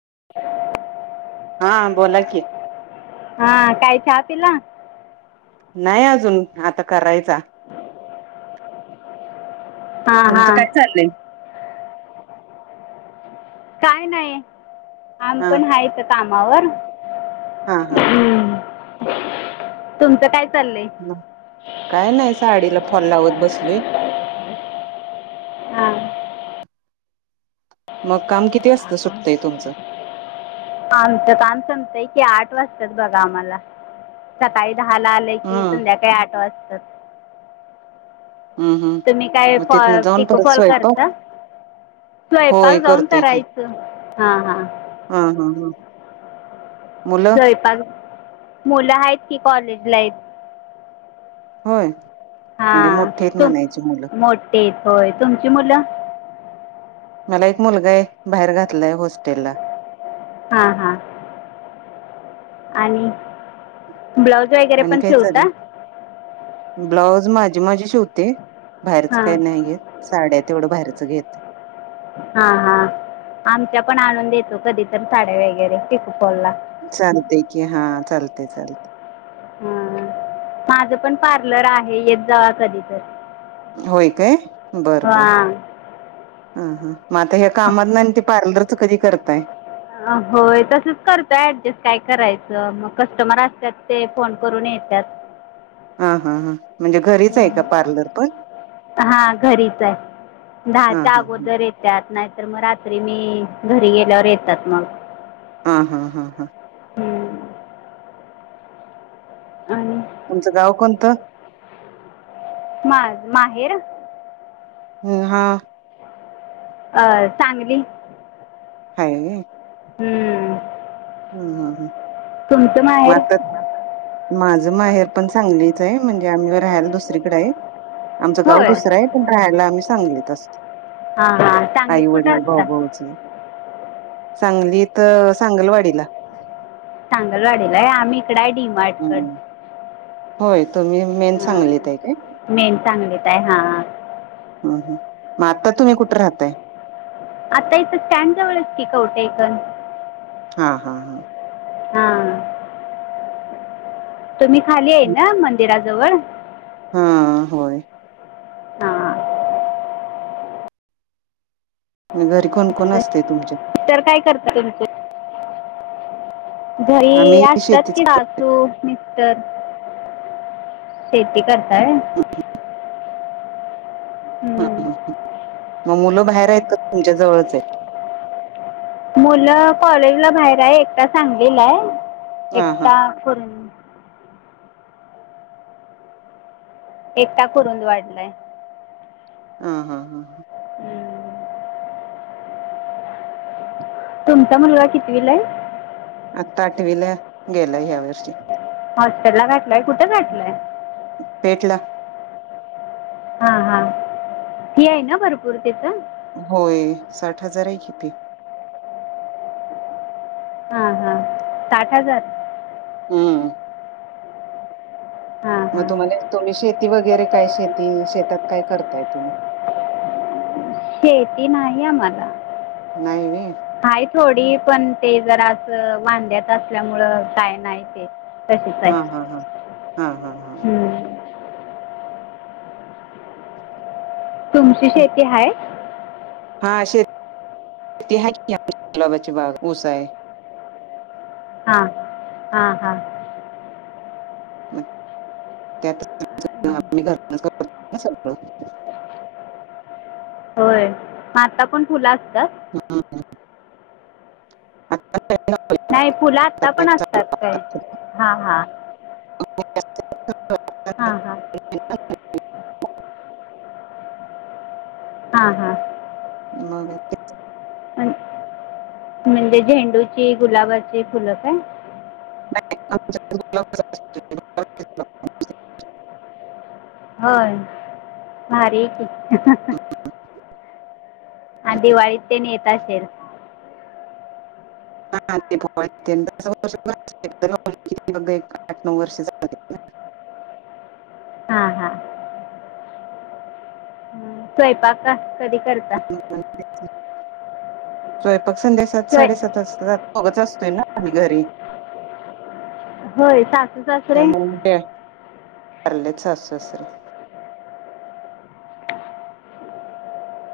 [inaudible] हा बोला कि हा काय चाहा पिला. नाय अजून आता करायचा. हां तुमचं हां काय चाल्लंय. काय नाई आमी हा पण हाय इत कामावर. हा हा. हम्म. तुमचं काय चाललंय काय नइ साडीला फॉल लावत बसलोय. हा हा मग काम किती वासता सुटतंय तुमचं. आमचं काम संमतयकी आठ वाजत्यात बगा आमाला सकाळी धाला आल की हम्म संध्याकाळी आठ वाजत्यात. हम्म हम्म तुमी काय मग फॉ तिथनं जाऊन पिको परत फॉल करता. स्वयंपाक होय स्वयपाक जाऊन करतोय की करायचं हा हा. हा हा हा. मुलं स्वयपाक मुलं हाइत कि कॉलेजलाइत होय. हा म्हणजे मोठी आहेत तुम म्हणायची मुलं मोटीएत होय तुमची मुलं मला एक मुलगाए भाइर घातलाय होस्टेल ला हा हा. आणि ब्लाऊज वगैरे आणि पण काय शिवता? चालय माजी माजी शिवते बाहेरच काय हां न्हाइ घेत साड्या तेवढं बाहेरच घेतोय. हा हा आमच्या पण आणून देतो कदी तर साड्या वेगैरे पिकू फाॅला चालतय की हा चालतय चालतय. माज पण पार्लर आहे येत जावा कदी तर. होय काय. हां. ह हा म आता ह्या कामातन आनी ते पार्लरच कदी करताय. होय तसच करतोय ऍडजस्ट काय करायचं म कस्टमर असत्यात ते फोन करून ये येत्यात. हा हा हां म्हणजे घरीचए का पार्लर पण हा घरीचय हा धाहाच्या हा अगोदर येत्यात नाइ तर मग रात्री मी घरी गेल्यावर येतात मग हा हा हा हा. हम्म. आहनि तुमचं गाव कोणतं. माज माहेर हम्म हा. अं सांगली. हाय वय. हम्म. ह ह ह. तुमच माहेर? माज माहेर पण सांगलीचाय म्हणजे आमी राह्याला दुसरीकडाय. आमचं गाव होय दुसराए पण राहायला आमी सांगलीत असतोय. हां हां सांगलीत आई कुठं वडील भाउ असता भाउज सांगलीत सांगलवाडीला. सांगलवाडीला आहे आम्ही इकड आहे डी मार्ट कड. हम्म. होय तुम्ही मेन सांगलीत हाय काय. मेन चांगलीत आहे हा. हा मग आता तुम्ही कुठे राहताय. आता इथं स्टँड जवळच की कवठेकण. हा हा हा. हम. तुम्ही खाली आहे ना मंदिराजवळ. हा होय. हां घरी कोण कोण असते तुमच्या. तर काय करत तुमचं घरी आम्ही असतात शेतीच कि करतोय. सासू मिस्टर, शेती करत. काय? ह ह ह मग मुलं बाहेर आहेत का तुमच्या जवळच आहे. मुलं कॉलेजला बाहेर आहे एकटा सांगलेला आहे हा हा एकटा करून. एकटा कूरुंदवाड ला हाय. हा हा हा ह. हं. तुमचा मुलगा कितवी ला हाय. आता आठवीला गेला ह्या वर्षी. हॉस्टेल ला घाटलाय कुठे घाटलंय. पेट ला. हा हा ह फी आहे ना भरपूर तिथं. होय साठ हजार आहे कितीे फी. हा हा साठ हजार. हम्म. हां मग हां तुम्हाला तुम्ही शेती वगैरे काय शेती शेतात काय करताय तुम्ही. शेती नाही आम्हाला. नाही व्ही. आहे थोडी पण ते जर वांद्यात असल्यामुळ काय नाही ते. तशीच हा आहे हा हा हा हा हा ह. हम्म. तुमची शेती हाय. हा शेत ति हाय की गुलाबाची बाग ऊसा हाय. हां. हां हां हम. [unintelligible] आता पण फुलं असतात. हा हा. आता. नाही फुलं आता पण असतात काय हा हा. अ. हा हा. हा हा. मग म्हणजे झेंडूची गुलाबाची फुलं काय. नाही आमच्या कडे गुलाबच असतोय फक्त. होय भारीय की. आणि दिवाळीत ते न येत असेल. हा ते [unintelligible] आठ नऊ वर्ष झा. [inaudible] हां हां स्वयंपाक का कधी करता? स्वयंपाक संध्यासात स्वय साडेसात वाजतात दोघच असतोय ना आम्ही घरी. होय स त्यामुळे [unintelligible] वारलेत सासू सासरे.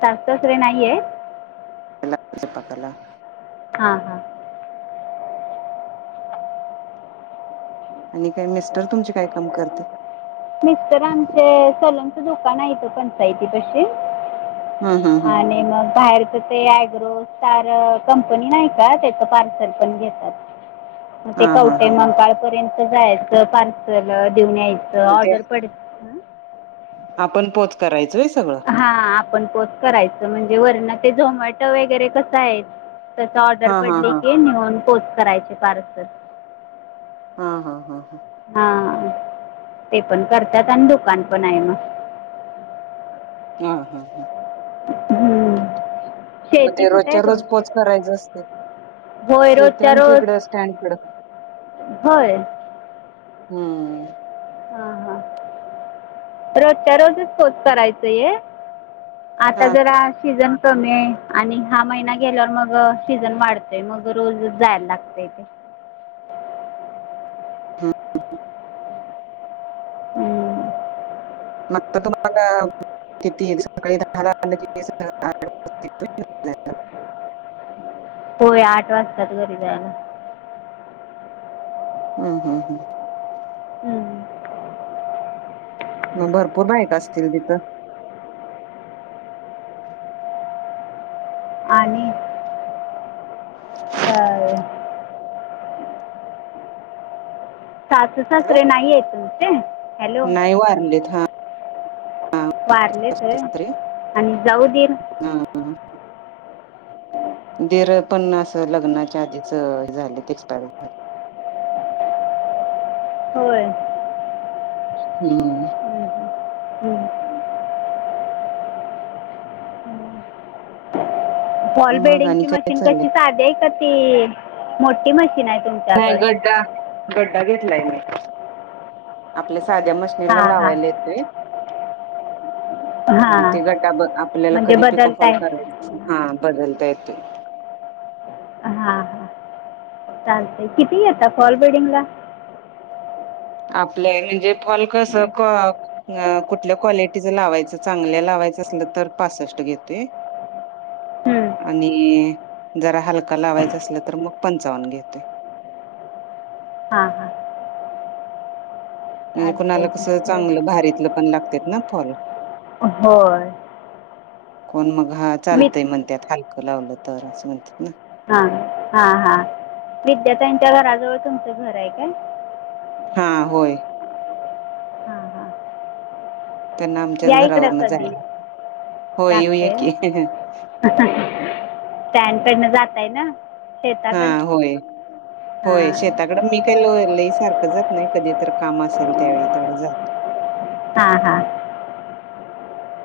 सासू सासरे नाहीयेत. [unintelligible] त्याला स्वयंपाकाला. हा हा आणि काही मिस्टर तुमचे काय काम करतात. मिस्टर आमचे सलूनचं दुकान आहे त पंचायतीपशी हा हा आणि मग बाहेरच. ते अग्रो स्टार कंपनी नाही का त्याच पार्सल पण घेतात. मग ते हा हा हा कवटे हा महाकाळ पर्यंत जायचं पार्सल देऊन यायचं मग ऑ ते उ पड आपण पोच करायचं हा आपण पोच करायच म्हणजे वरण ते झोमॅटो वगैरे कसं आहे. तसं ऑर्डर हा हा पडली हा की नेऊन पोच करायचे पार्सल. हा हा, हा, हा हा ते पण करतात आणि दुकान पण आहे मग. हा, हा, हा हम्म. मग शेती ते कुठे आहे रोजच्या रोज तुमची? पोच करायचं असते होय शेती रोजच्या आमच्या रोज इकडं स्टँड कडं होय. हम् हा हा रोजच्या रोजच पोच करायचं ये. आता हा जरा सीझन. कमी आहे आणि हा महिना गेल्यावर मग सीझन वाढतोय मग रोज जायला लागतय ते. [inaudible] हम्म, हम्म हम्म मग तुम्हाला किती सकाळी दहाला [unintelligible] [inaudible] हो आठ वाजताात घरी जायला. हम्म हम्म हम्म हम्म. मग भरपूर बाईक असतील तिथं आणि सासू हॅलो सासरे नाही त तुमचे? हॅलो नाही वारलेत हा. वारले तर सासरे आणि जाऊ दीर हा. दीर पण अस लग्नाच्या आधीच हे झाले एक्सपायर झालेत. होय हम् फॉल मग आणि बेडिंगची काय मशीन कशी चाललंय साधी आहे का ती मोठी मशीन आहे. नाही तुमच्याकडं गड्डा- गड्डा घेतलाय मी आपल्या साध्या मशनीला हां हां लावायला येतय मग हां ते गड्डा ब आपल्याला म्हणजे कधी पिकफॉल बदलताय करायच हा. बदलता येतोय. चालते किती घेता फाॅल बेडिंग ला आपल्या म्हणजे फॉल कस कुठल्या क्वालिटीच लावायचं चांगल्या लावा यच असल तर पासष्ट घेतोय. हां आणि जरा हलका लावायच असल. तर मग पंचावन्न घेतोय. [inaudible] हा, हा म्हणजे कुणाला कसं बरं. चांगलं, भारीतलं पण लागतात ना फॉल होय कोण मग हा, विद चालतय म्हणत्यात हलकं लावलं तर असं म्हणतात नाई हा हा हा विद्या त्यांच्या घराजवळ तुमचं घर आहे काय? हा, होय. हां हां त्यांना आमच्याच या ईकड घरावरन कधी, जायला होय येऊया चालतंय, की आता. स्टँन्ड कडन जाताय ना. शेताकड ह. [inaudible] होय, शेताकडं मी काही लो लयी सारखं जात नाही. कधी तर काम असेल त्यावेळी तेवढं जातो. [inaudible] हा, हां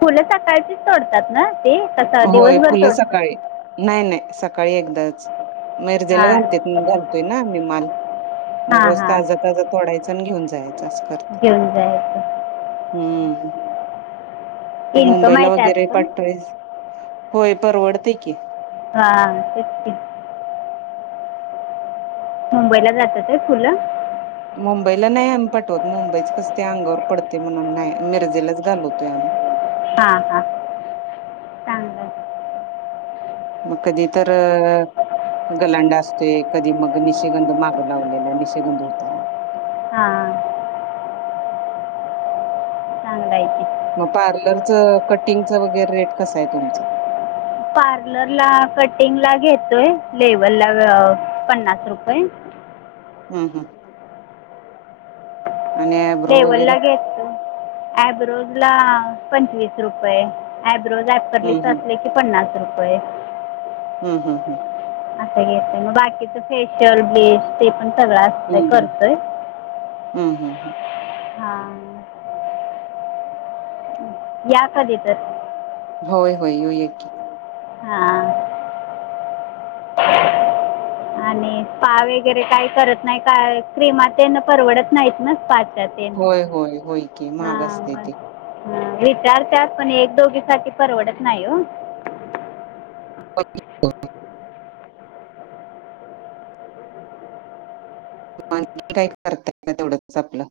फुले सकाळचीच तोडतात ना? ते कसं होय, दिवसभर फुलं सकाळी तोडतात नाही नाही. सकाळी एकदाच मिरजेला हां घालतेत घालतोय ना आम्ही माल. मग हां रोज हां ताजा, ताजा तोडायचा न घेऊन जायचं अस. घेऊन जायच. हम्म, ते इन्कम मुंबईला आहे त्यात वगैरे पण पाठवायच. होय, परवडतय की. हा, तेच की. मुंबईला जातात होय फुलं. मुंबईला नाही आम्ही पाठवत. मुंबईच कस ते अंगावर पडतय म्हणून नाही. मिरजेलाच घालवतोय आम्ही. हा हा मग कधी तर अं गलांडा असतोय, कधी मग निशिगंध मागं लावलेला निशिगंध होता. [inaudible] हां चांगलं आहे ते मग पार्लरच, कटिंगच वगैरे रेट कस आय तुमचं? पार्लर ला कटिंग ला घेतोय लेवल ला पन्नास रुपयं. हम्म हम्म आणि आयब्रो लेव्हलला वगैरे? घेतय. ॲब्रोज ला पंचवीस रुपये आयब्रोज हम्म अपरलीप्स हम्म. असले की पन्नास रुपये. होय. हम्म, हम्म, हम्म आसं घेते. मग बाकीच फेशियल, ब्लिच ते पण सगळं असतंय करतोय हम्म, हम्, हम या कधीेतर. होय, होय, येऊया की. हां आणि स्पा वगैरे काही करत नाही कारण क्रीमा तेन वगैरे परवडत नाहीत ना स्पा चे होय, होय, होय की महाग असतय ते. अं विचारतात, पण एक दोघी साठी परवडत नाही ओ. [inaudible] आणखीन काय करताय? का तेवढंतच आपलं.